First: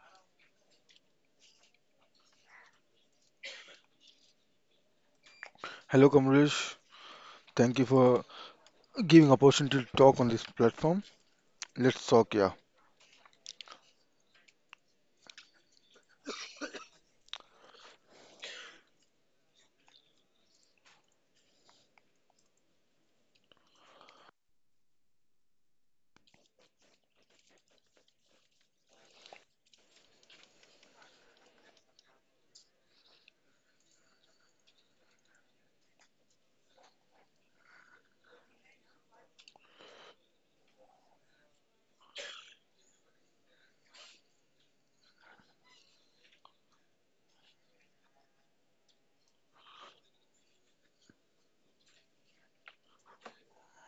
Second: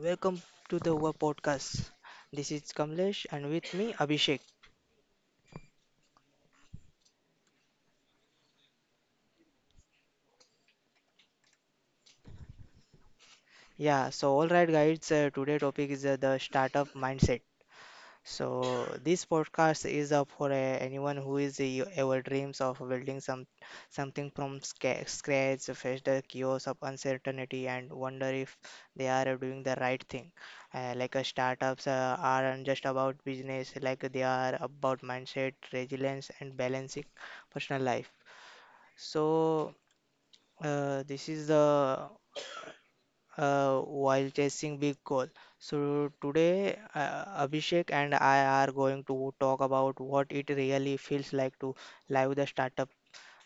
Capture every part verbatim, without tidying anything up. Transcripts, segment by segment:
welcome to the our podcast. This is Kamlesh and with me Abhishek. Hello Kamlesh, thank you for giving opportunity to talk on this platform. Let's talk, yeah. Yeah, so all right guys, uh, today topic is uh, the startup mindset. So this podcast is uh, for uh, anyone who is uh, you- ever dreams of building some something from sca- scratch, face the chaos of uncertainty and wonder if they are uh, doing the right thing. Uh, like uh, startups uh, aren't just about business, like they are about mindset, resilience and balancing personal life. So, uh, this is the uh, while chasing big goal. So today, uh, Abhishek and I are going to talk about what it really feels like to live the startup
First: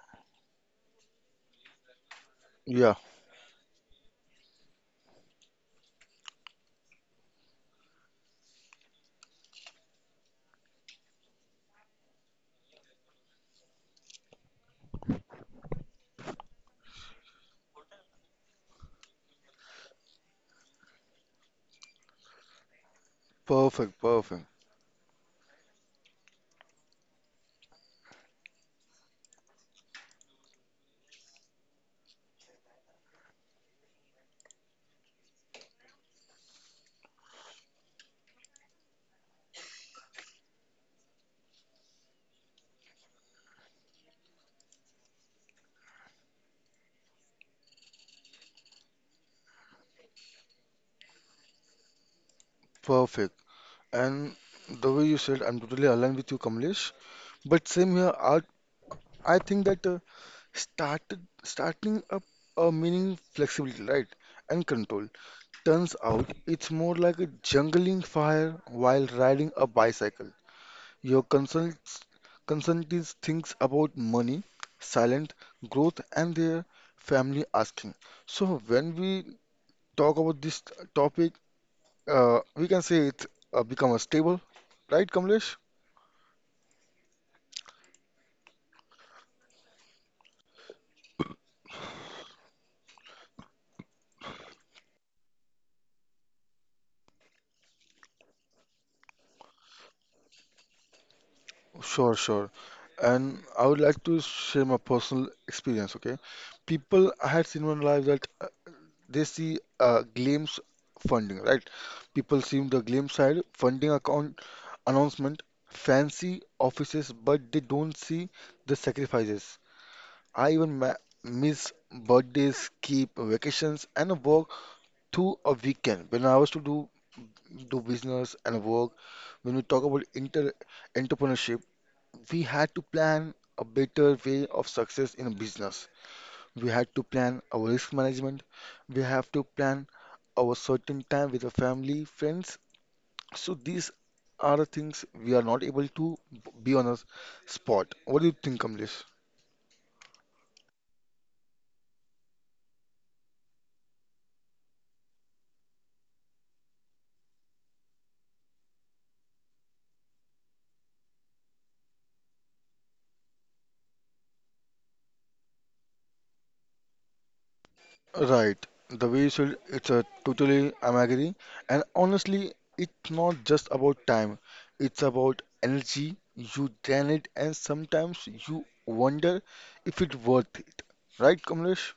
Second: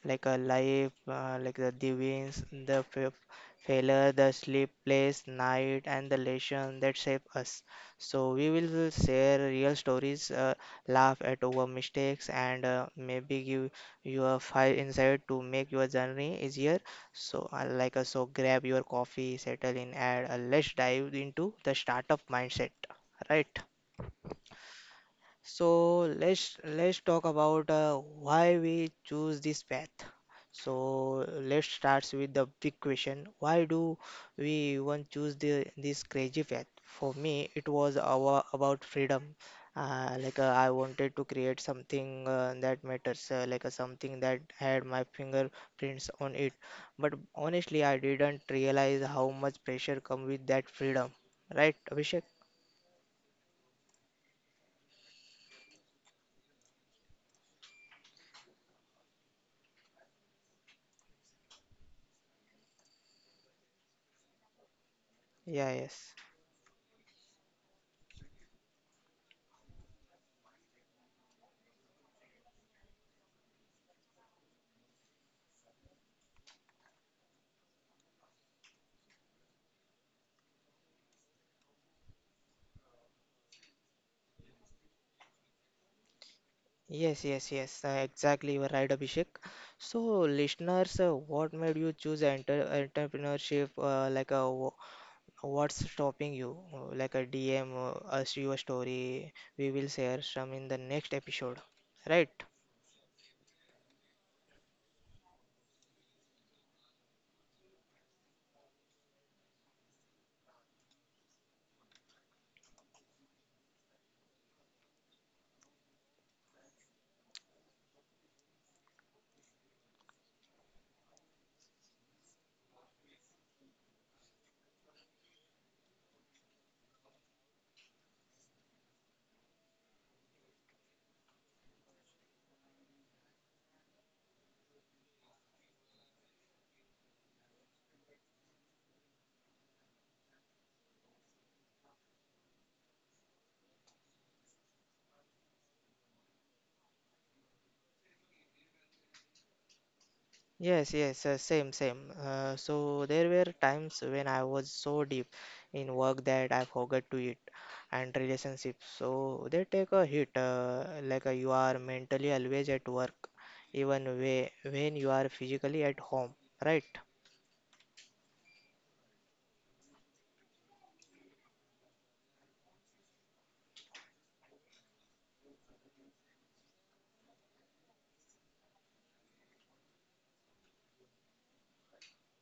like a life, uh, like the, the wins, the Yeah, fa- failure, the sleepless night, and the lesson that shape us. So we will share real stories, uh, laugh at our mistakes, and uh, maybe give you a five insight to make your journey easier. So uh, like uh, so, grab your coffee, settle in, and uh, let's dive into the startup mindset, right? perfect, perfect, So let's let's talk about uh, why we choose this path. So let's start with the big question. Why do we even choose the, this crazy path? For me, it was our, about freedom. Uh, like uh, I wanted to create something uh, that matters, uh, like uh, something that had my fingerprints on it. But honestly, I didn't realize how much pressure come with that freedom. Right, Abhishek? perfect. And the way you said, I'm totally aligned with you, Kamlesh. But same here, I, I think that uh, started starting up a meaning flexibility, right, and control. Yeah, yes. Turns out it's more like a jungling fire while riding a bicycle. Your consults, consultant thinks about money, silent growth, and their family asking. So when we talk about this topic, uh, we can say it's uh, become a stable, right, Kamlesh? Yes, yes, yes, uh, exactly. You are right, Abhishek. So, listeners, uh, what made you choose enter entrepreneurship? Uh, like, uh, wh- what's stopping you? Uh, Like a D M, uh, us your story. We will share some in the next episode, right? Sure, sure. And I would like to share my personal experience, okay? People I had seen in my life that uh, they see uh, claims funding, right? People see the claim side, funding account announcement, fancy offices, but they don't see the sacrifices. I even ma miss birthdays, keep vacations, and work through a weekend. When I was to do do business and work, when we talk about inter entrepreneurship, we had to plan a better way of success in a business. We had to plan our risk management. We have to plan our certain time with the family, friends. So these are the things we are not able to b- be on a s- spot. What do you think, Kamlesh? Yes, yes, uh, same, same. Uh, so there were times when I was so deep in work that I forgot to eat and relationships. So they take a hit, uh, like uh, you are mentally always at work, even way, when you are physically at home, right? Right. The way you said, it's a totally I'm agree. And honestly, it's not just about time. It's about energy. You drain it and sometimes you wonder if it's worth it. Right, Kamlesh?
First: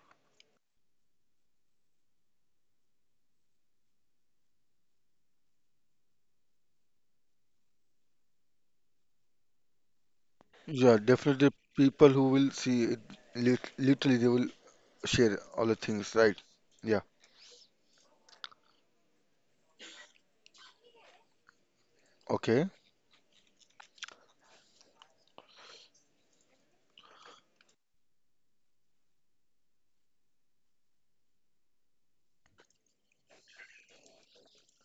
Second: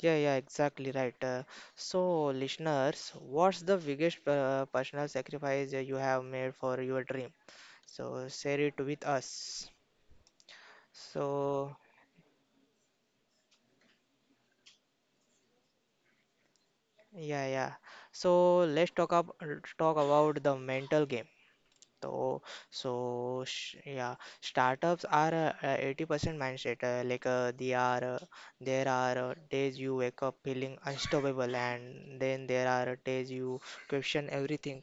Yeah, yeah, exactly right. Uh, so, listeners, what's the biggest uh, personal sacrifice that you have made for your dream? So, share it with us. Yeah, definitely So, people who will see it, lit- literally they will share all the things, right? Yeah. yeah, yeah. So let's talk up talk about the mental game. So, Okay. so sh yeah, startups are uh, uh, eighty percent mindset. Uh, like uh, they are, uh, there are uh, days you wake up feeling unstoppable, and then there are days you question everything,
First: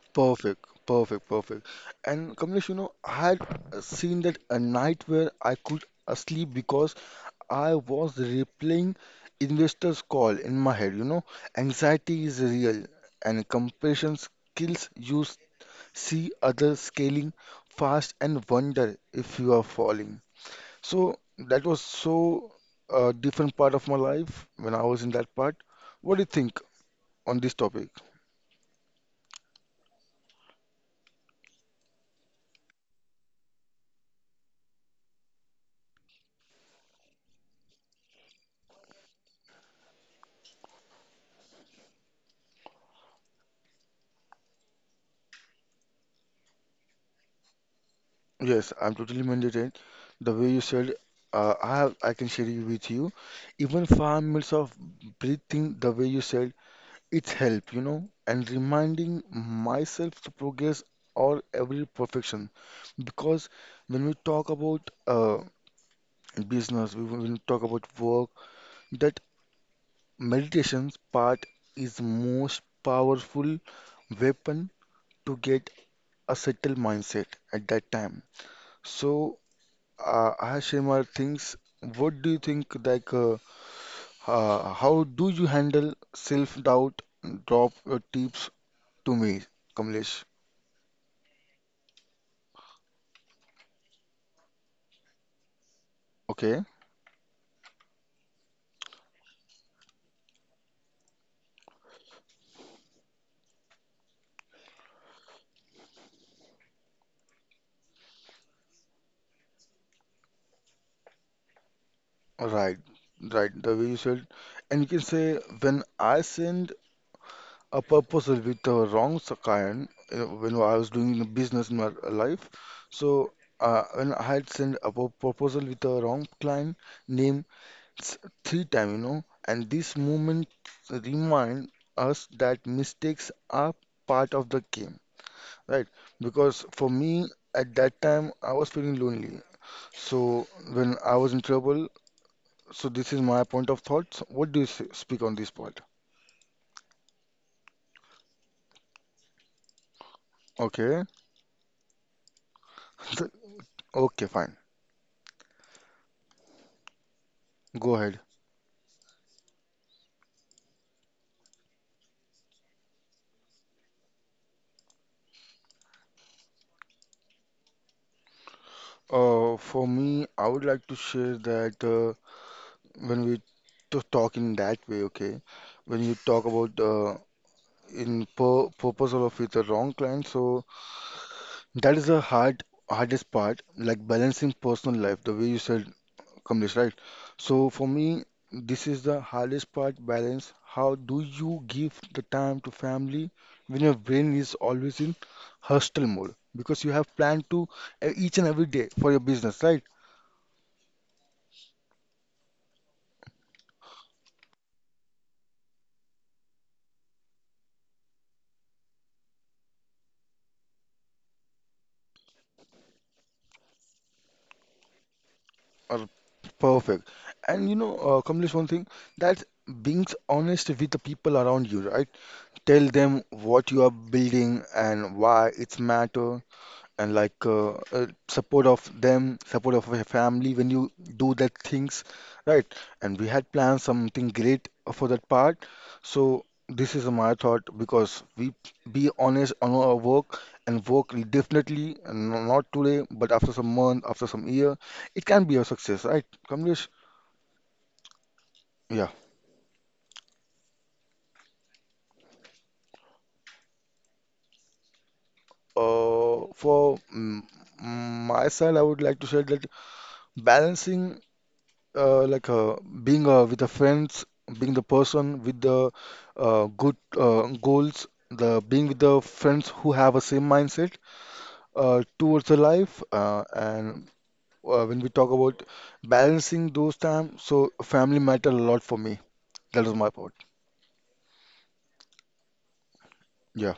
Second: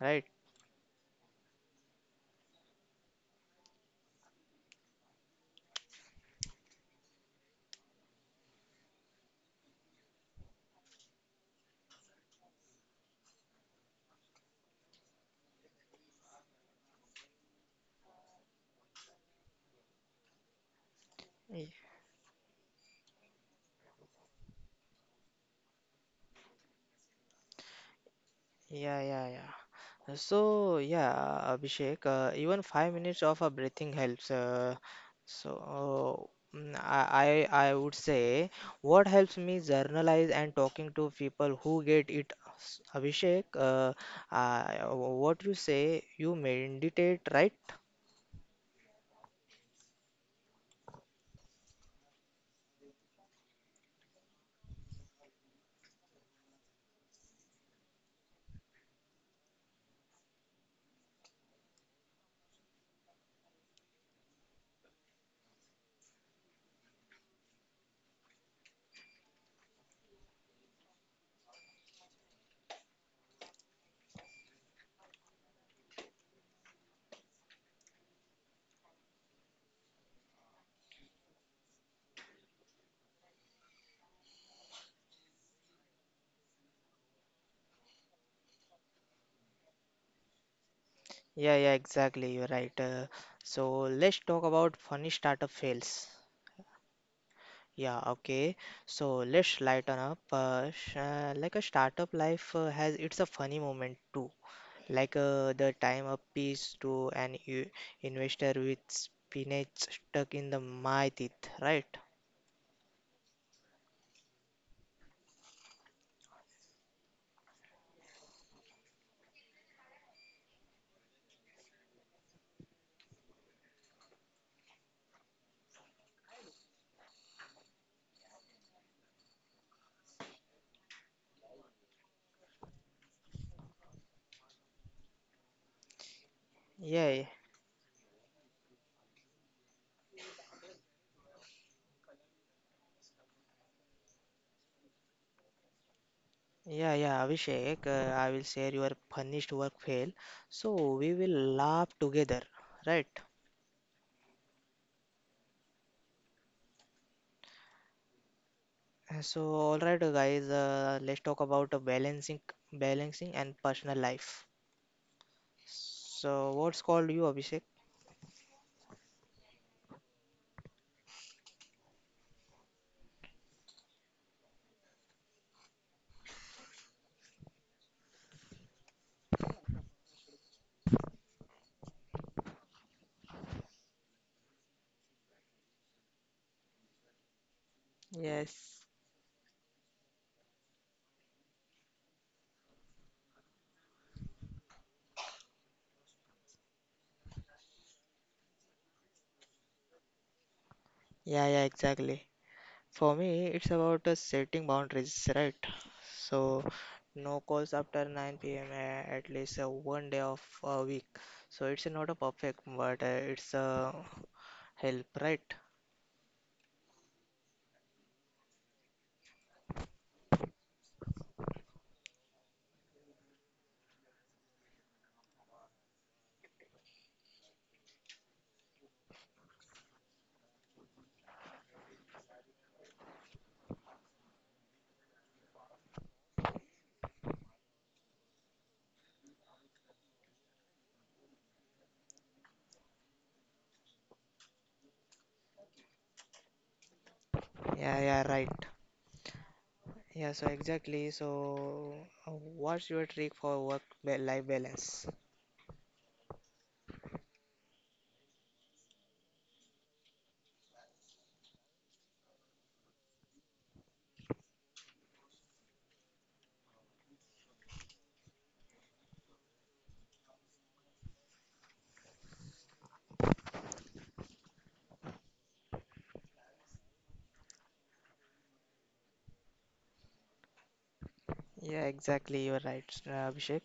right? Perfect. Perfect. Perfect. And Kamlesh, you know, I had uh, seen that a night where I could uh, sleep because I was replaying investors call in my head, you know. Anxiety is real and comparison skills you s- see others scaling fast and wonder if you are falling. So that Y- was so a different part of my life when I was in that part. What do you think on this topic? Yeah, yeah, yeah. So yeah, Abhishek, uh, even five minutes of a breathing helps. Uh, so mm, I, I I would say what helps me journalize and talking to people who get it. S- Abhishek, uh, uh, what you say? You meditate, right? Yes, I'm totally mandated. The way you said, uh, I have, I can share it with you. Even five minutes of breathing, the way you said, it's help, you know, and reminding myself to progress or every perfection. Because when we talk about uh, business, we, when we talk about work, that Meditation's part is most powerful weapon to get a settled mindset at that time. So, uh, Ashimar thinks, what do you think like uh, uh, how do you handle self-doubt? Drop your tips to me, Kamlesh. Yeah, yeah, exactly. You're right. Uh, so let's talk about funny startup fails. Okay, Yeah, okay. So let's lighten up. Uh, sh uh, like a startup life uh, has it's a funny moment too. Like uh, the time a piece to an u- investor with spinach stuck in the my teeth, right? right, right. The way you said, and you can say when I send a purpose with the wrong so kind uh, when I was doing the business in my life. So uh, when I had sent a pro- proposal with a wrong client name s- three times, you know, and this moment remind us that mistakes are part of the game, right? Because for me Yeah, at that time I was feeling lonely. So when I was in trouble, so this is my point of thoughts. What do you s- speak on this part? yeah, yeah, Abhishek, uh, I will share your punished work fail. So Okay, we will laugh together, right? okay, fine. Go ahead. Uh, So all right, uh, guys, uh, let's talk about uh, balancing, balancing and personal life. So what's called you, Abhishek? Uh, for me, I would like to share that uh, when we to talk in that way, okay, when you talk about uh, in pur proposal of with the wrong client, so that is the hard hardest part, like balancing personal life, the way you said, Kamlesh, right? So for me, this Yes. is the hardest part, balance. How do you give the time to family when your brain is always in hustle mode? Because you have planned to uh, each and every day for your business, right? Yeah, yeah, exactly. For me, it's about uh, setting boundaries, right? So, no calls after nine p m uh, at least uh, one day of a week. So, it's not a perfect, but uh, it's a help, right? Or perfect. And you know, uh, Kamlesh, one thing that's being honest with the people around you, right? Tell them what you are building and why it's matter and like uh, uh, support of them, support of your family when you do that things, right? And we had planned something great for that part. So this is my thought because we be honest on our work and work will definitely and no- not today, but after some month, after some year, it can be a success, right? Kamlesh? Yeah, yeah, right. Yeah. Yeah, so exactly. So, uh, what's your trick for work-life balance? Uh, for mm, my side, I would like to say that balancing. uh, like uh, Being uh, with the friends, being the person with the uh, good uh, goals, the being with the friends who have a same mindset uh, towards the life, uh, and uh, when we talk about balancing those time, so family matter a lot for me. That was my part. Yeah, exactly. You're right, uh, Yeah. Abhishek.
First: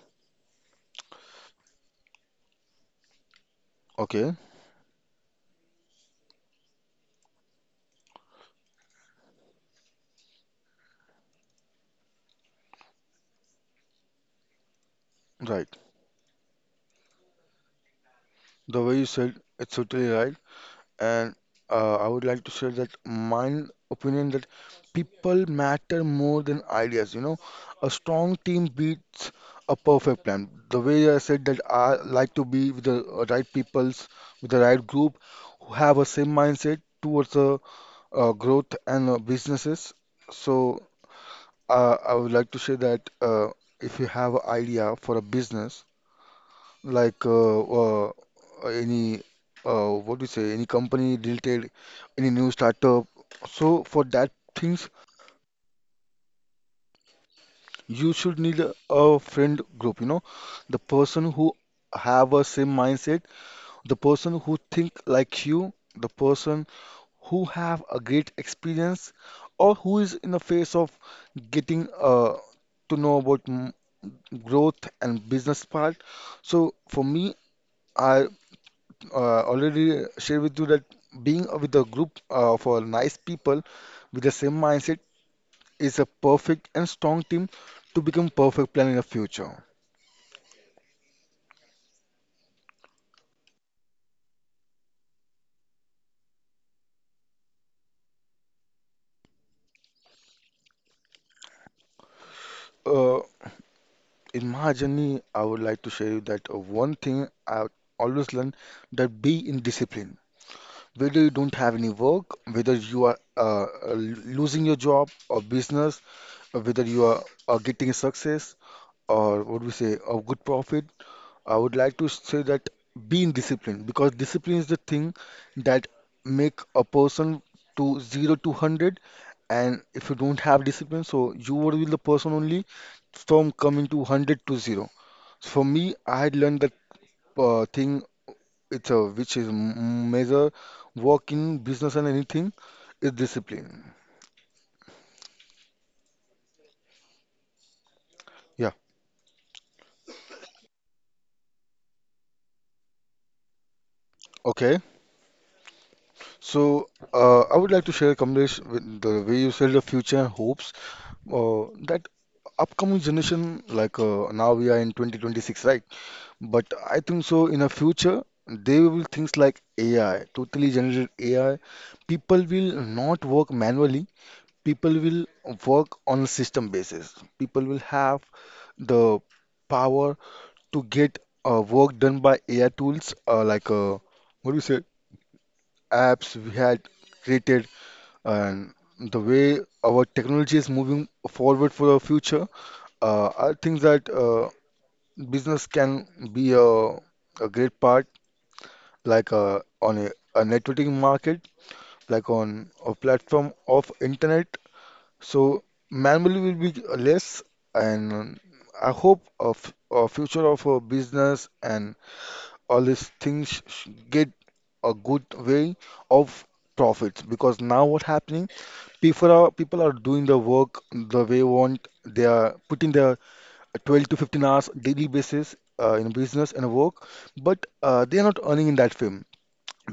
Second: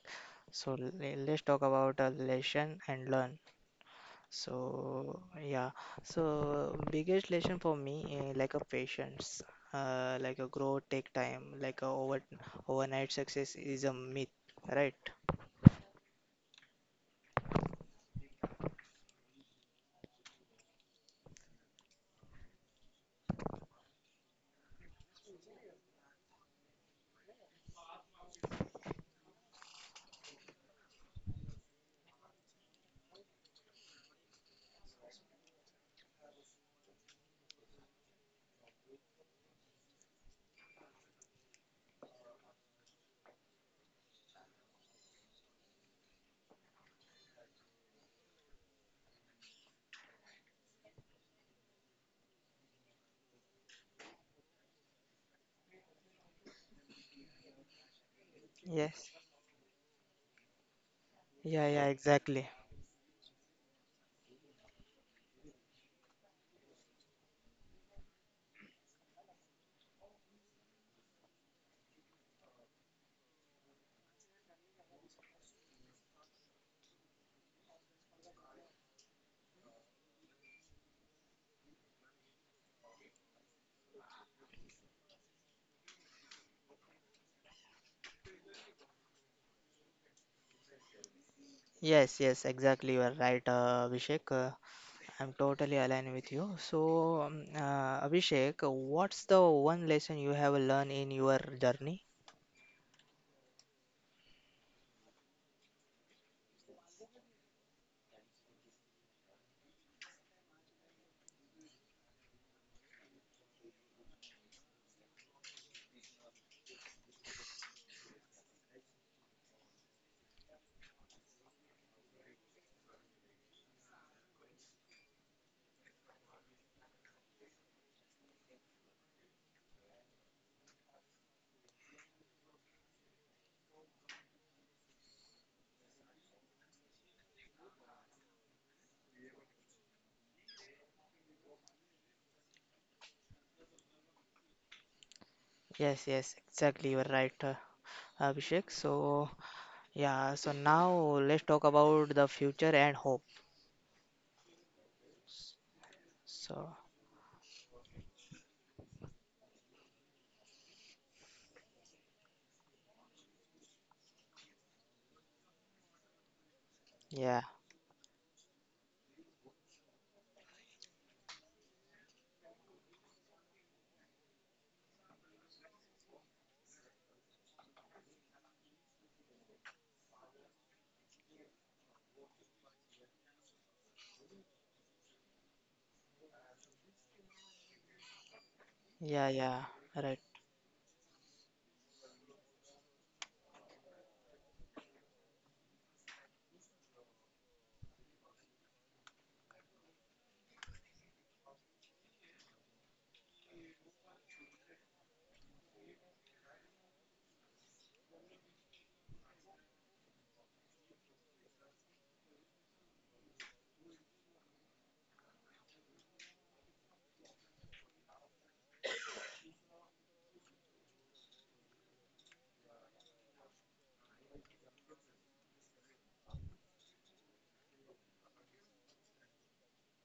So, le- let's talk about uh, lesson and learn. Okay. So yeah, so biggest lesson for me eh, like a patience, uh, like a growth take time, like a over overnight success is a myth, right? Right. The way you said, it's totally right. And uh, I would like to share that my opinion that people matter more than ideas. You know, a strong team beats a perfect plan. The way I said that I like to be with the right peoples, with the right group who have a same mindset towards the uh, growth and uh, businesses. So uh, I would like to say that uh, if you have an idea for a business, like uh, uh, any uh, what do you say any company related any new startup so for that things you should need a, Yes. a friend group, you know, the person who Yeah, yeah, have exactly. a same mindset, the person who think like you, the person who have a great experience or who is in the phase of getting uh, to know about mm, growth and business part. So for me I uh, already shared with you that being with a group uh, of uh, nice people with the same mindset is a perfect and strong team to become perfect plan in the future. Yes, yes, exactly. You are right, uh, Abhishek. Uh, I'm totally aligned with you. So, um, uh, Abhishek, what's the one lesson you have learned in your journey? Uh, in my journey, I would like to share you that uh, one thing I always learned that be in discipline. Whether you don't have any work, whether you are uh, uh, losing your job or business, or whether you are uh, getting success or what we say, a good profit, I would like to say that being disciplined because discipline is the thing that make a person to zero to hundred. And if you don't have discipline so you would be the person only from coming to hundred to zero. So for me I had learned that uh, thing it's a which is m- major work in business, and anything is discipline. Yes, yes, exactly. You are right, uh, Abhishek. Yeah. So. Yeah, so now let's talk about the future and hope. Okay. So, So, uh, I would like to share, Kamlesh, with the way you said the future hopes uh, that upcoming generation, like uh, now we are in twenty twenty-six, right? But I think yeah, so in the future, they will things like A I, totally generated A I. People will not work manually. People will work on a system basis. People will have the power to get uh, work done by A I tools, uh, like uh, what do you say? Apps we had created, and yeah, the yeah, way our right. technology is moving forward for our future, uh, I think that uh, business can be a, a great part, like uh, on a, a networking market, like on a platform of internet. So manually will be less, and I hope of a future of a business and all these things sh- get a good way of profits. Because now what happening, people are people are doing the work the way want. They are putting their twelve to fifteen hours daily basis uh, in business and work, but uh, they are not earning in that way,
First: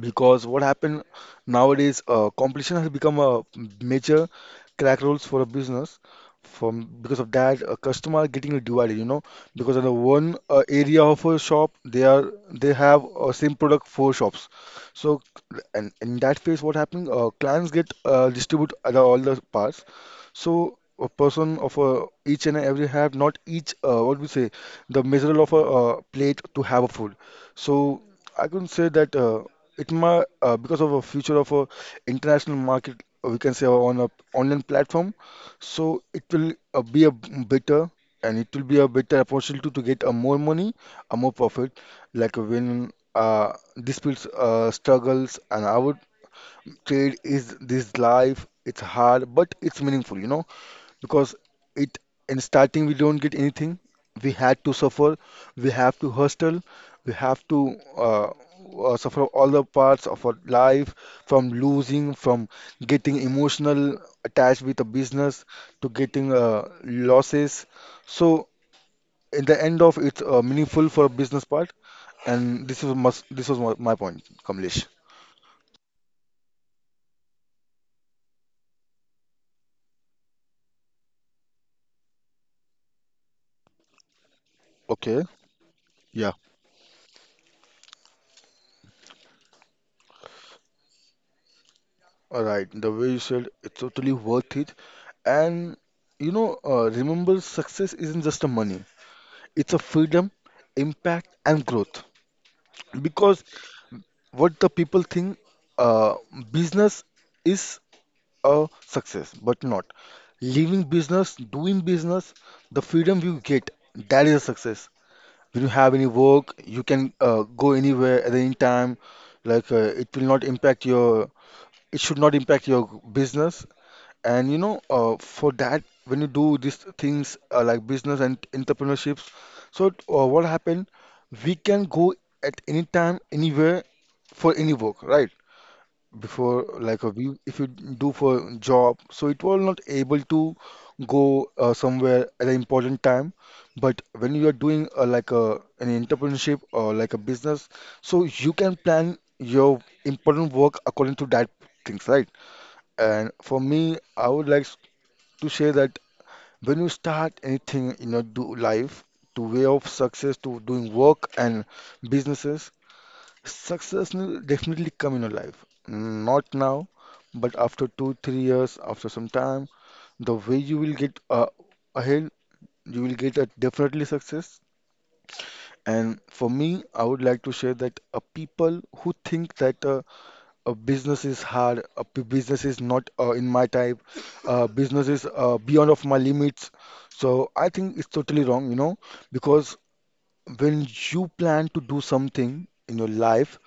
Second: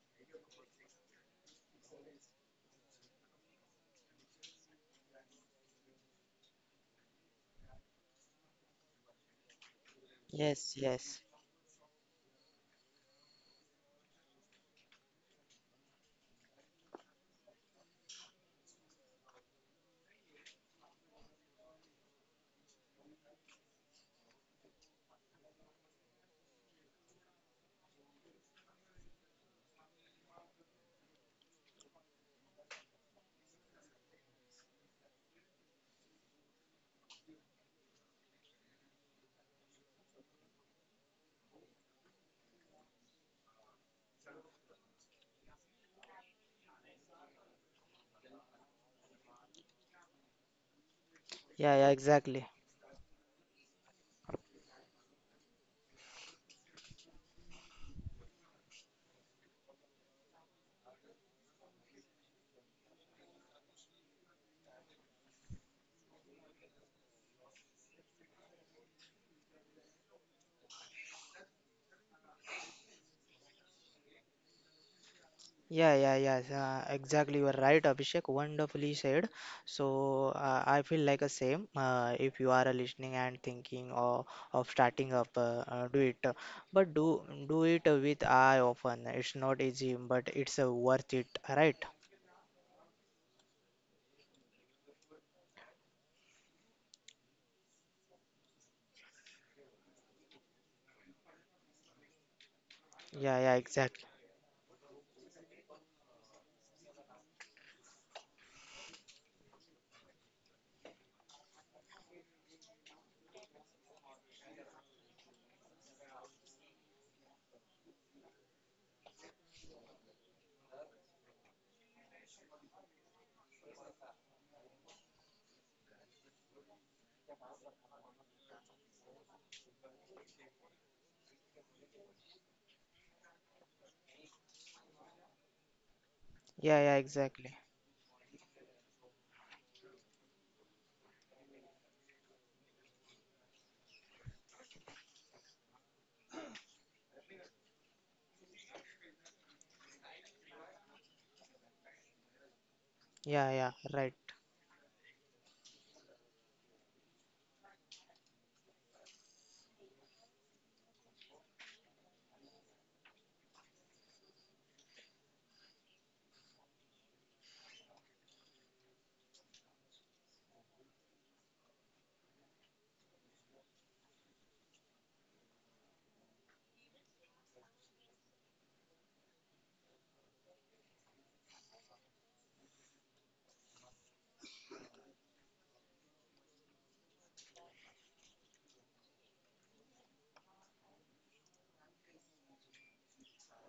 because what happened nowadays, uh, competition has become a major crack rules for a business from, because of that a customer getting divided, you know, because in the one uh, Yes, area yes. of a shop they are they have a same product four shops. So and in that phase what happened, uh, clients get uh, distribute other- all the parts. So a person of a each and every have not each, uh, what we say, the measure of a uh, plate to have a food. So I can say that. Uh, it might uh, because of a future of a international market, uh, we can say on a online platform. So it will uh, be a b- better, and it will be a better opportunity to get a more money, a more profit, like when uh, these people uh, struggles, and I would trade is this life. It's hard, but it's meaningful, you know, because Yeah, yeah, it in exactly. starting we don't get anything. We had to suffer. We have to hustle. We have to uh, uh, suffer all the parts of our life, from losing, from getting emotional attached with a business, to getting uh, losses. So in the end of it's uh, meaningful for a business part, and this is must this was my, my point, Kamlesh. Yeah, yeah, yeah, yeah, exactly. You are right, Abhishek. Wonderfully said. So, uh, I feel like a same. Uh, if you are listening and thinking of, of starting Okay. up, uh, uh, do it. But do do it with eye open. It's not easy, but it's uh, worth it, right? Alright, the way you said it's totally worth it. And you know, uh, remember success isn't just a money, it's a freedom, impact, and growth. Because Yeah, yeah, exactly. what the people think uh, business is a success, but not. Leaving business, doing business, the freedom you get, that is a success. When you have any work, you can uh, go anywhere at any time. Like uh, it will not impact your, it should not impact your business. And you know, uh, for that, when you do these things uh, like business and entrepreneurships, so uh, what happened? We can go at any time, anywhere, for any work, right? Before, Yeah, yeah, like, uh, we, exactly. if you do for job, so it was not able to go uh, somewhere at an important time. But when you are doing uh, like a an entrepreneurship or like a business, so you can plan your important work according to that things, right? And Yeah, for yeah, me, right. I would like to say that when you start anything in your do life, to way of success, to doing work and businesses, success will definitely come in your life. Not now, but after two, three years, after some time, the way you will get uh, ahead, you will get a definitely success. And for me, I would like to share that uh, people who think that uh, a business is hard, a p- business is not uh, in my type, uh, business is uh, beyond of my limits. So I think it's totally wrong, you know, because when you plan to do something in your life,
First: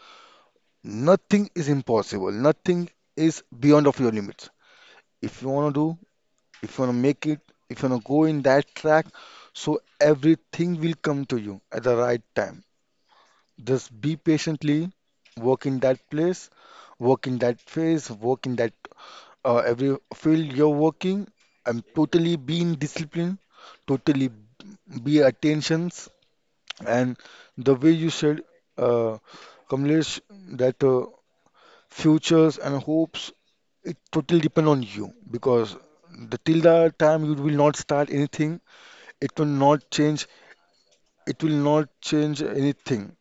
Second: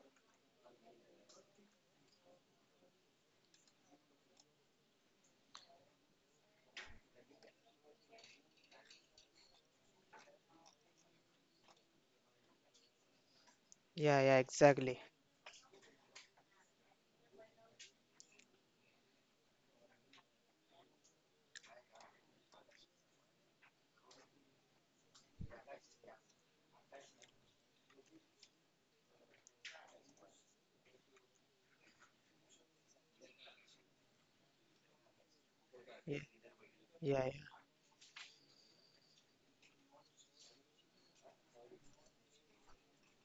nothing is impossible, nothing is beyond of your limits. If you want to do, if you want to make it, if you want to go in that track, so everything will come to you at the right time. Just be Yeah, yeah, patiently, exactly. work in that place, work in that phase, work in that uh, every field you're working, I'm totally being disciplined, totally be attentions, and the way you said, uh, Kamlesh, that uh, futures and hopes it totally depend on you because Yeah, the till the yeah, time yeah, you will not start anything, it will not change, it will not change anything,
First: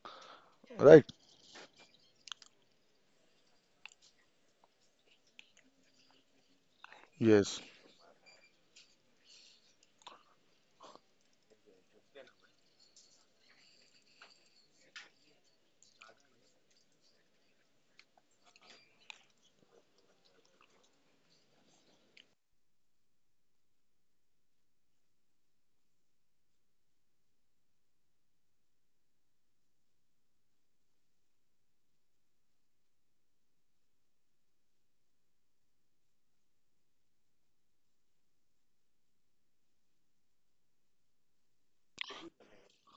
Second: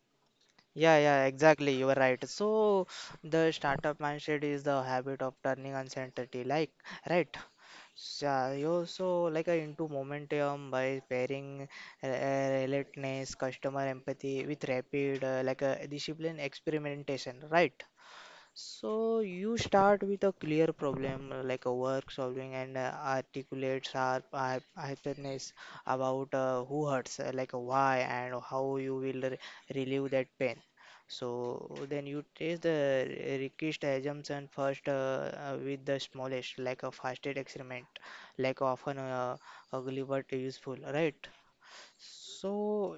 yeah, right? yeah, exactly. You are right. So the startup mindset is the habit of turning uncertainty, like, right? Yes, Yeah, you also like uh, into momentum by pairing uh, uh, relentlessness, customer empathy with rapid, uh, like uh, discipline experimentation, right? So you start with a clear problem uh, like a work solving and uh, articulates our hy- hyperness about uh, who hurts, uh, like a why and how you will re- relieve that pain. So then you test the re- request assumption first uh, uh, with the smallest, like a fastest experiment, like often uh, ugly but useful, right? So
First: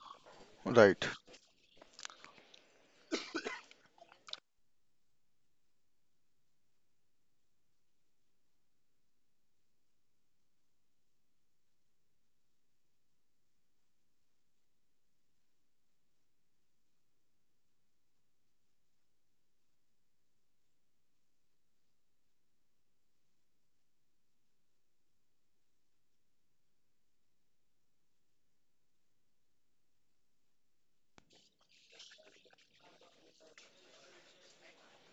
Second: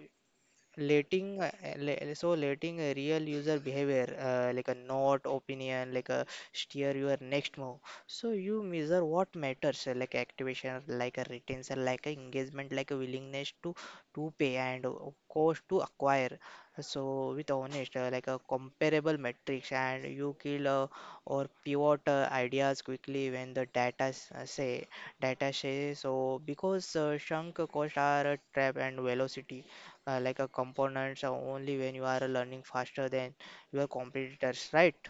right, letting uh, le- so letting a real user behavior uh, like a note opinion like a steer your next move so you measure what matters uh, like activation like a retention like a engagement like a willingness to to pay and uh, cost to acquire so with honest uh, like a comparable metrics and you kill uh, or pivot uh, ideas quickly when the data s- uh, say data says so because uh, shrunk cost are a trap and velocity uh, like a components are only when you are learning faster than your competitors, right?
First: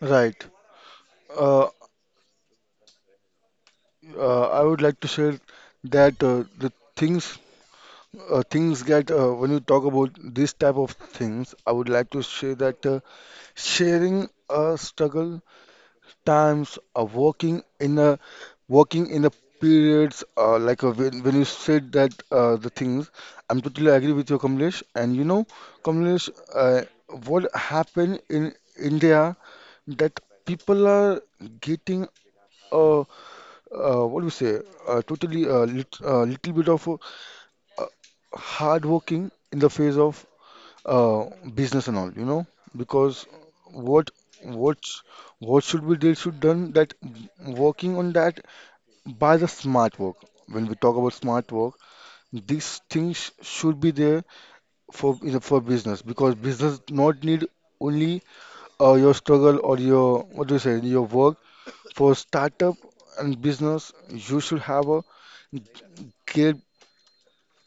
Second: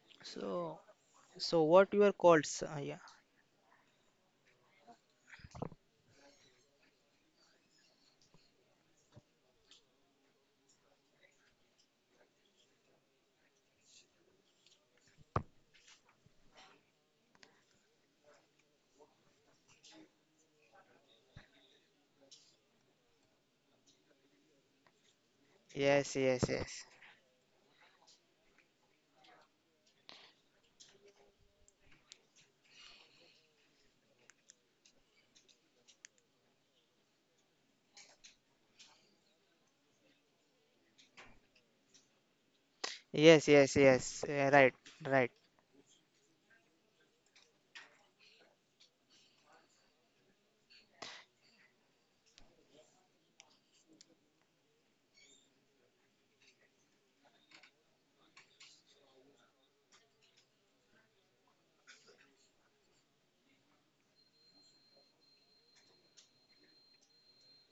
right. So, so Uh, what your calls? Uh, yeah. uh, I would like to say that uh, the things uh, things get uh, when you talk about this type of things. I would like to say that uh, sharing a struggle times of working in a working in a periods uh, like uh when, when you said that uh, the things, I'm totally agree with you, Kamlesh. And you know, Yes, Kamlesh, yes, uh, yes. what happened in India, that people are getting uh, uh, what do you say, uh, totally a uh, lit, uh, little bit of uh, uh, hardworking in the face of uh, business and all, you know, because Yes, yes, what yes. Uh, right, what right. what should we they should done that working on that by the smart work. When we talk about smart work, these things should be there for, you know, for business, because business not need only uh, your struggle or your what do you say your work for startup and business. You should have a clear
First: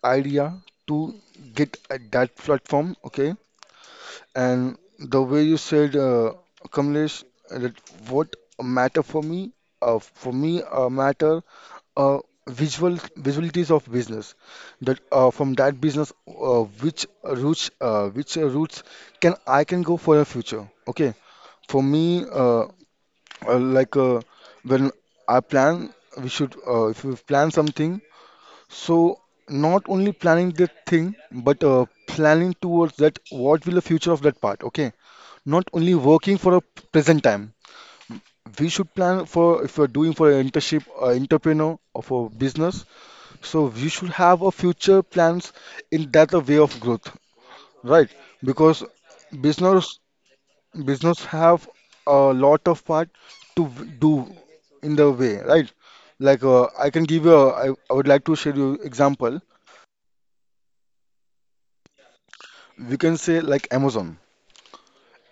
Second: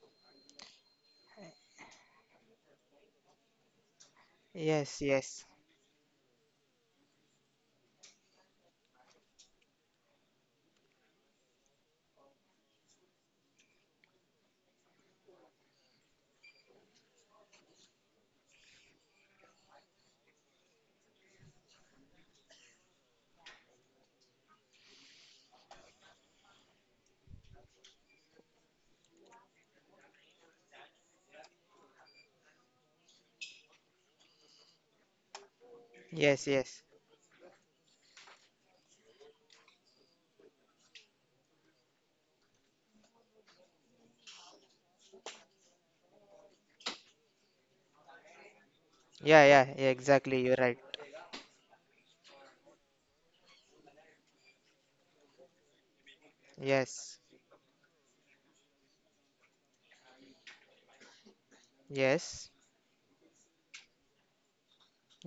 idea to get at that platform. Okay. And Yes, the way yes. you said, uh, Kamlesh, that what matter for me, uh, for me, uh, matter uh, visual visualities of business. That uh, from that business, uh, which routes, uh, which uh, routes can I can go for a future? Okay, for me, uh, uh, like uh, when I plan, we should uh, if we plan something, so not only planning the thing, but uh, planning towards that what will the future of that part, okay? Not only working Yes, for a yes. present time. We should plan for if you're doing for an internship, uh, entrepreneur or for business. So we should have a future plans in that a way of growth, right? Because Yeah, yeah, yeah, business exactly. You're right. business have a lot of part to v- do in the way, right? Like uh, I can Yes. give you, a, I, I would like to share you example. Yes. We can say like Amazon.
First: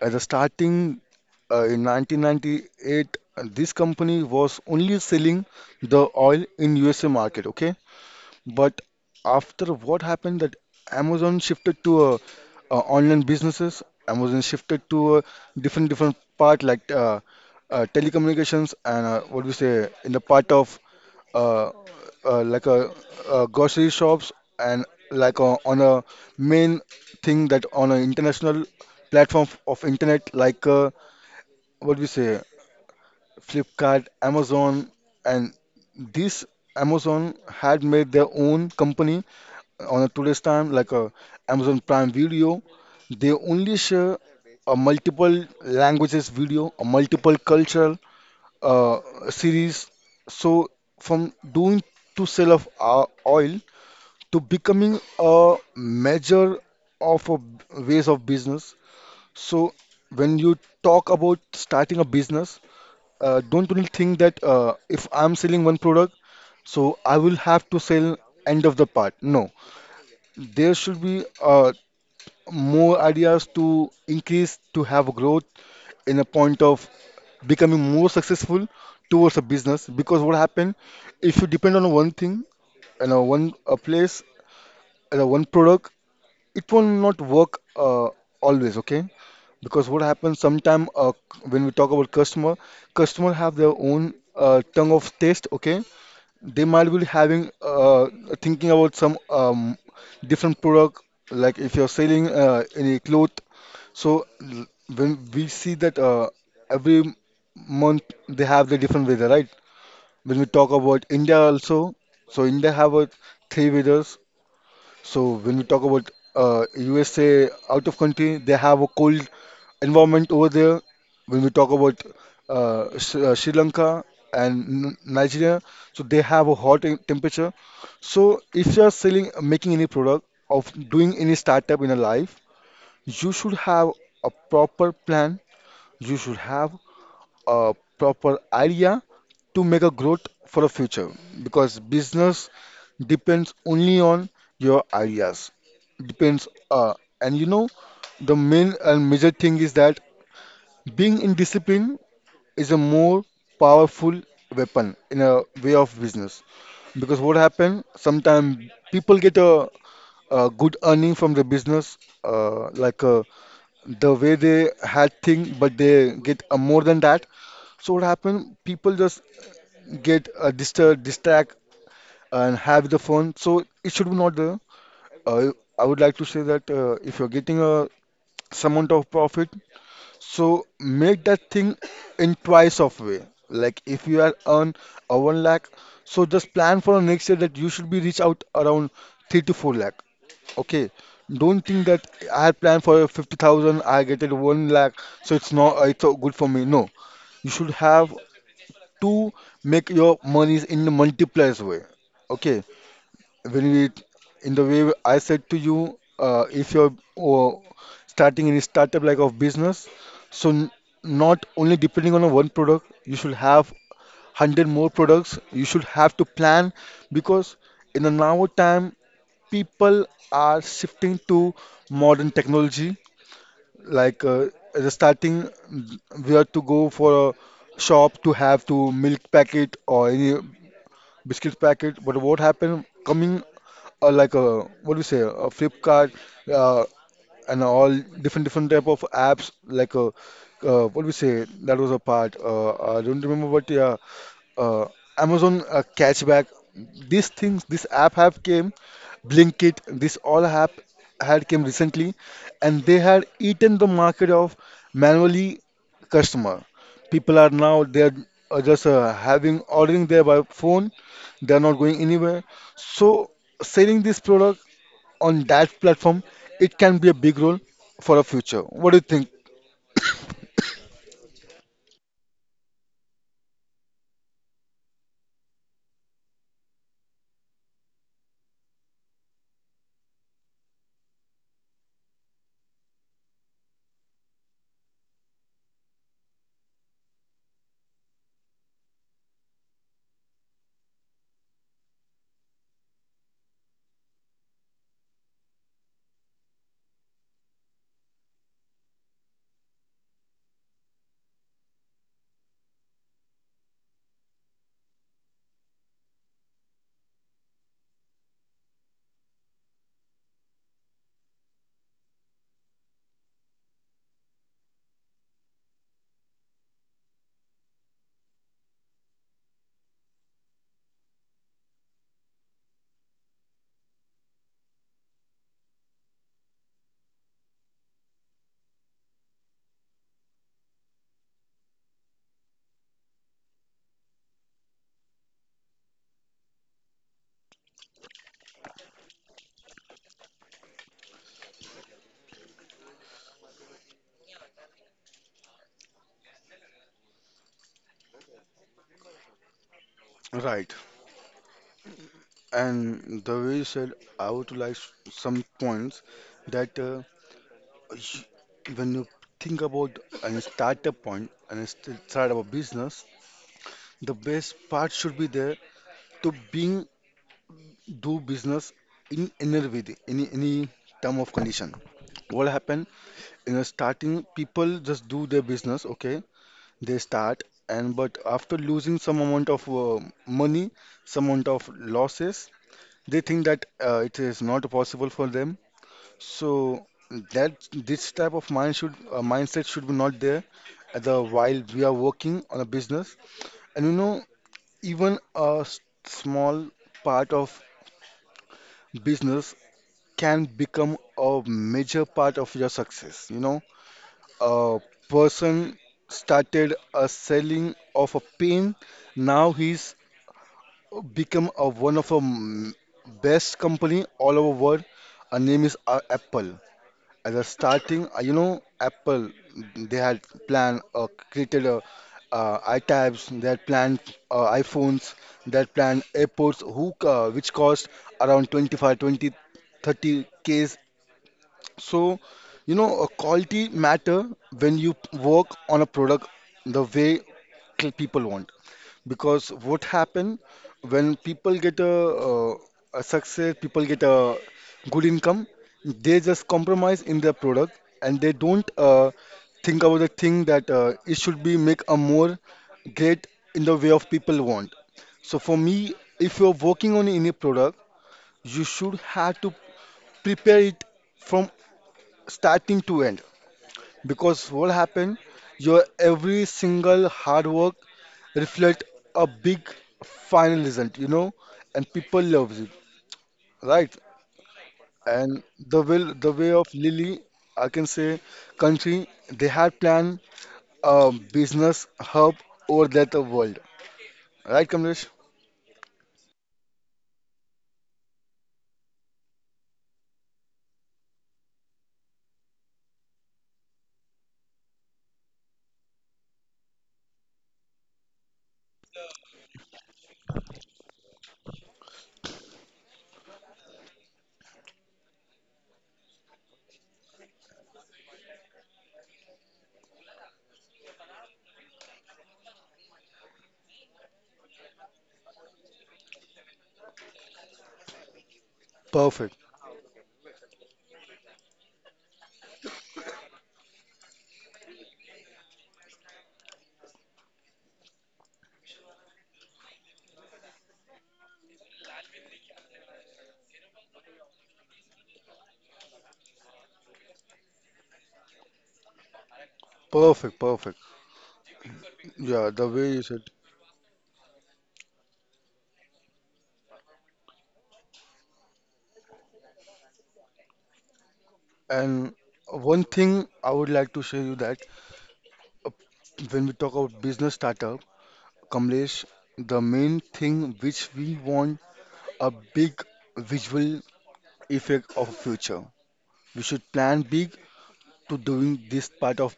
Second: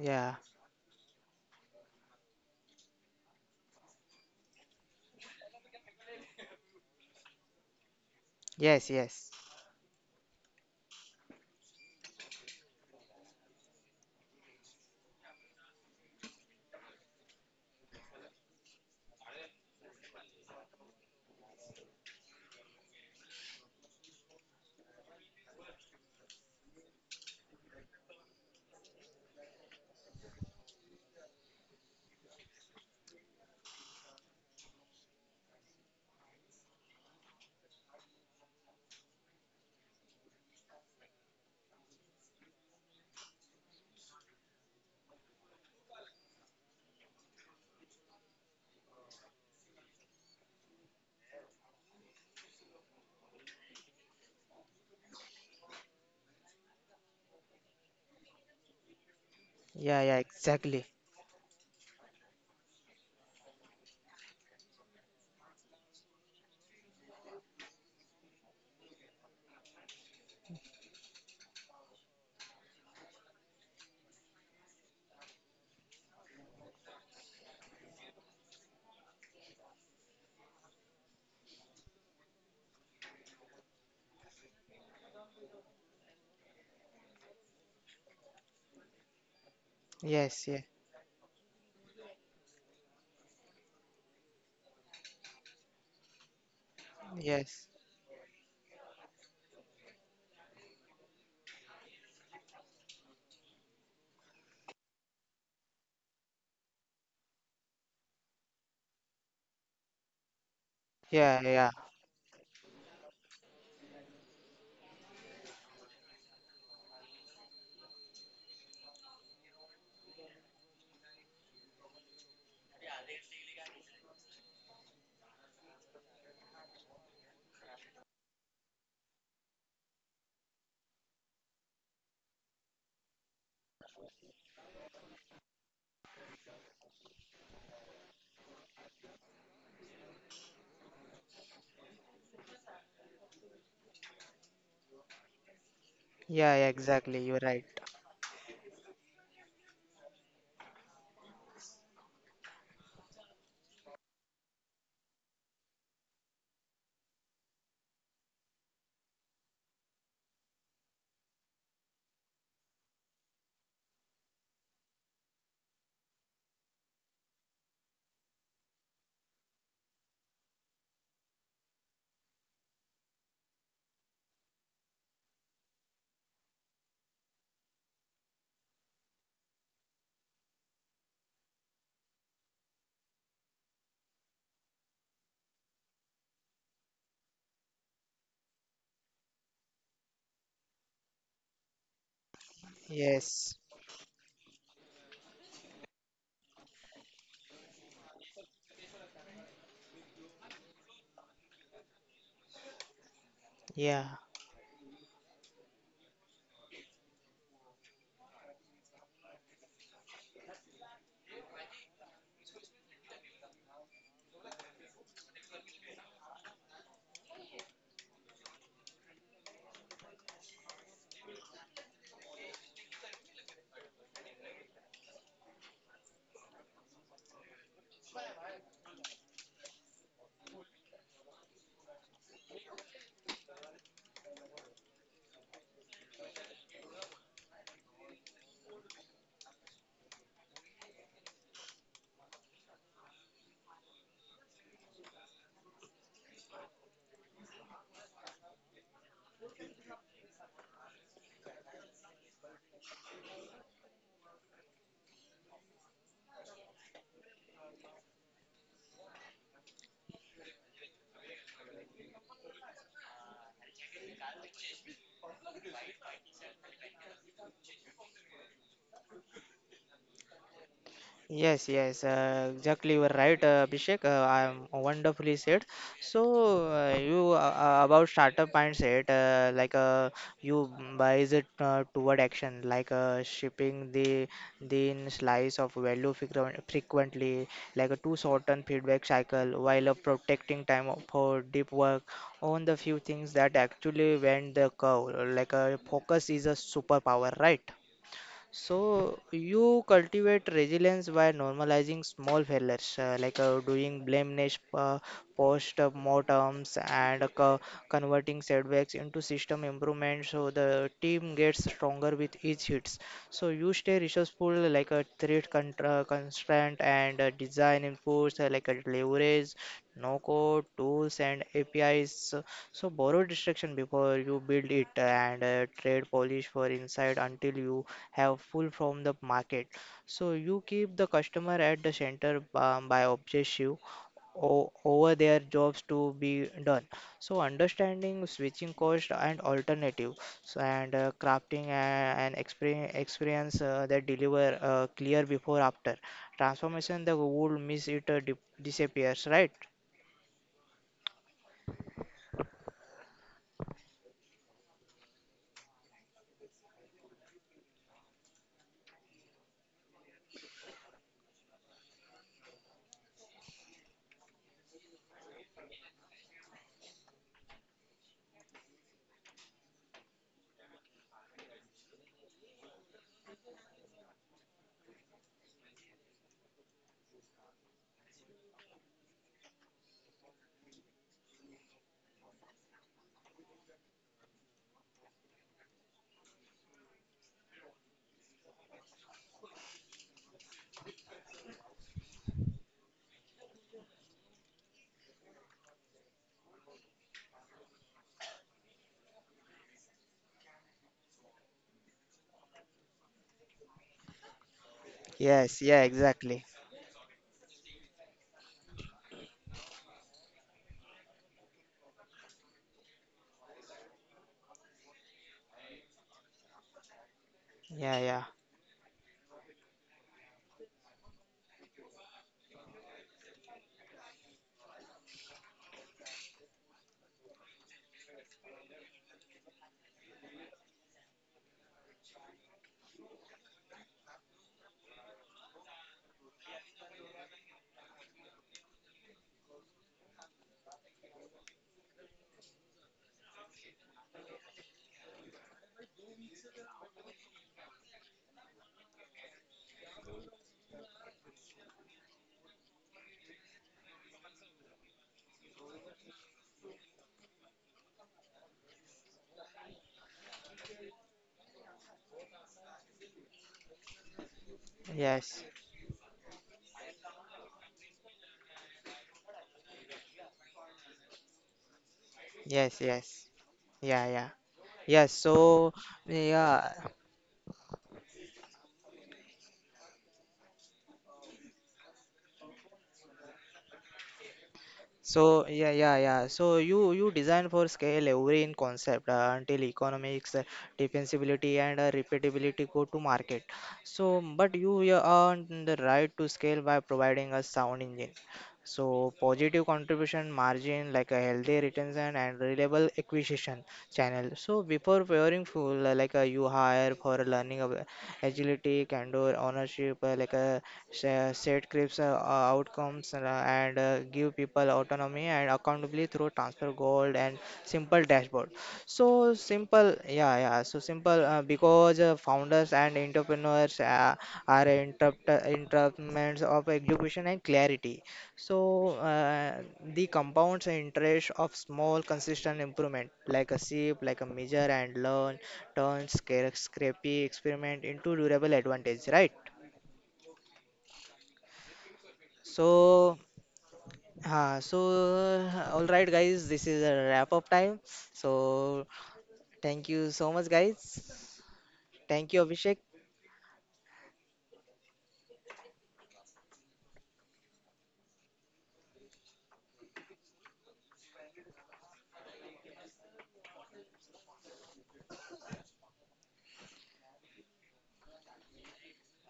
At the starting uh, in nineteen ninety-eight, uh, this company was only selling the oil in U S A market. Okay, but Yes, yes. after what happened that Amazon shifted to uh, uh, online businesses, Amazon shifted to uh, different different part like uh, uh, telecommunications and uh, what do you say in the part of uh, uh, like a, uh grocery shops and like uh on a main thing that on an international platform of internet like uh, what do we say, Flipkart, Amazon, and this Amazon had made their own company on a today's time, like a Amazon Prime Video. They only share a multiple languages video, a multiple cultural uh, series. So from doing to sell of uh, oil to becoming a measure of a b- ways of business. So Yeah, yeah, when you exactly. talk about starting a business, uh, don't you think that uh, if I'm selling one product, so I will have to sell end of the part? No, there should be uh, more ideas to increase to have growth in a point of becoming more successful towards a business. Because what happen if you depend on one thing, you know, one a place, you know, one product, it will not work uh, always. Okay, because what happens Yes, yeah. sometime uh, c- when we talk about customer customer have their own uh, tongue of taste. Okay, they might be having Yes. uh, thinking about some um, different product, like if you're selling uh, any cloth, so l- when we see that uh, every month they have the different weather, right? When we talk about India Yeah, yeah. also, so India have a three weathers. So when we talk about uh, U S A out of country, they have a cold environment over there. When we talk about uh, Sri uh, Sri Lanka and N- Nigeria, so they have a hot in- temperature. So if you are selling, making any product of doing any startup in your life, you should have a proper plan. You should have a proper idea to make a growth for a future because business depends only on your ideas depends Yeah, yeah, uh, exactly. and You're you know right. the main and major thing is that being in discipline is a more powerful weapon in a way of business. Because what happen sometimes people get a, a good earning from the business uh, like uh, the way they had thing but they get uh, more than that. So what happen people just get uh, disturbed distract and have the fun. So it should be not there. Uh, I would like to say that uh, if you're getting a some amount of profit, so make that thing in twice of way. Like if you are earn a one lakh, so just plan for next year that you should be reach out around three to four lakh. Okay. Don't think that I had planned for Yes. fifty thousand, I get it one lakh, so it's not uh, it's uh, good for me. No, you should have to make your monies in the multipliers way. Okay, when Vineet, Yeah. in the way I said to you, uh, if you're oh, starting any startup like of business, so n- not only depending on a one product, you should have one hundred more products. You should have to plan because in the now time, people are shifting to modern technology. Like uh, at the starting, we have to go for a shop to have to milk packet or any biscuits packet. But what happened coming uh, like a what do you say, a Flipkart, uh, and all different different type of apps like uh, uh, what we say that was a part, uh, I don't remember what. Yeah, uh, Amazon, uh, Catchback, these things this app have came, Blinkit, this all app had came recently, and they had eaten the market of manually customer. People are now they're uh, just uh, having ordering there by phone, they're not going anywhere. So selling this product on that platform, it can be a big role for a future. What do you think? Yes, yes, uh, exactly. You are right, uh, Abhishek. Uh, I am wonderfully said. So uh, you uh, uh, about startup mindset, uh, like uh, you buys it uh, toward action, like uh, shipping the thin slice of value frequen- frequently, like a two shorten feedback cycle, while uh, protecting time for deep work on the few things that actually went the curve. Like uh, focus is a superpower, right? So you cultivate resilience by normalizing small failures, uh, like uh, doing blameless uh, post-mortems and uh, co- converting setbacks into system improvements. So the team gets stronger with each hits. So you stay resourceful, like a threat contra- constraint and uh, design inputs, uh, like a leverage, no-code tools and A P Is. So borrow distraction before you build it and uh, trade polish for insight until you have full from the market. So you keep the customer at the center um, by obsess you o- over their jobs to be done. So understanding switching cost and alternative, so and uh, crafting a- an experience, experience uh, that deliver uh, clear before after transformation. The would miss it uh, dip- disappears, right? Right. And the way you said, I would like some points that uh, sh- when you think about and start a point and st- start a business, the best part should be there to being do business in any way, any any term of condition. What happened in the starting, people just do their business, okay. They start, and but after losing some amount of uh, money, some amount of losses, they think that uh, it is not possible for them. So that this type of mind should uh, mindset should be not there at the while we are working on a business. And you know, even a s- small part of business can become a major part of your success. You know, a person Yes, yeah, exactly. started a selling of a pain. Now he's become a, one of the m- best company all over world. Our name is uh, Apple. As a starting, Yeah, uh, you yeah. know, Apple, they had planned uh, created uh, uh, iTabs, they had planned uh, iPhones, they had planned AirPods, who, uh, which cost around twenty-five, twenty, thirty Ks. So, you know, uh, quality matter when you work on a product the way cl- people want. Because what happen when people get a, uh, a success, people get a good income, they just compromise in their product and they don't uh, think about the thing that uh, it should be make a more great in the way of people want. So for me, if you're working on any product, you should have to prepare it from starting to end. Because what happened, Yes. your every single hard work reflect a big final result, you know, and people loves it, Yes, yes. right? Yeah, yeah. Yes, And so the will, the way of yeah. Lily, I can say, country, they had planned a business hub over that world, right, Kamlesh? So yeah, yeah, yeah. So you you design for scale every in concept uh, until economics, uh, defensibility, and uh, repeatability go to market. So but you you earn the right to scale by providing a sound engine. So positive contribution margin, like a healthy retention and reliable acquisition channel. So before hiring full, uh, like uh, you hire for learning. Ab- agility, candor, ownership, uh, like a sa- set creeps uh, uh, outcomes and, uh, and uh, give people autonomy and accountability through transfer gold and simple dashboard. Perfect, So simple, yeah, yeah. So simple uh, because uh, founders and entrepreneurs uh, are interrupt uh, interruptments of execution and clarity. So uh, the compounds interest of small consistent improvement like a sip, like a measure and learn turns scrappy experiment into durable advantage, right? perfect, perfect. Yeah, the way you said. So, uh, so all right, guys, this is a wrap up time. So, thank you so much, guys. And Thank you, one Abhishek. thing I would like to show you that uh, when we talk about business starter, Kamlesh, the main thing which we want a big visual effect of future. We should plan big to doing this part of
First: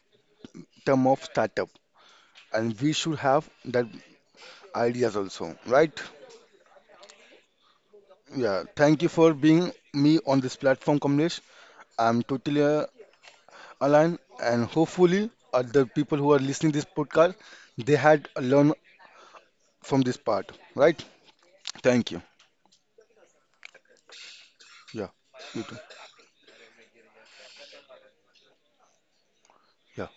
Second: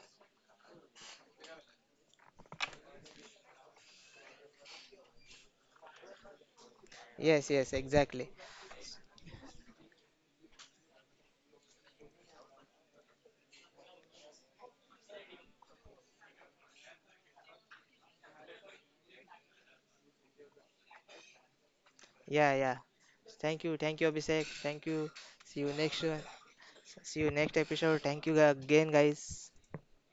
term of startup, and we should have that ideas also, right? Yes, yes, exactly. Yeah. Thank you for being me on this platform, Kamlesh. I'm totally uh, aligned, and hopefully other people who are listening this podcast, they had learned from this part, right? Thank you. Yeah, yeah. Thank you, thank you, Abhishek. Thank Yeah. you. You See you too. next. uh, See you next episode. Thank you again, guys. Yeah.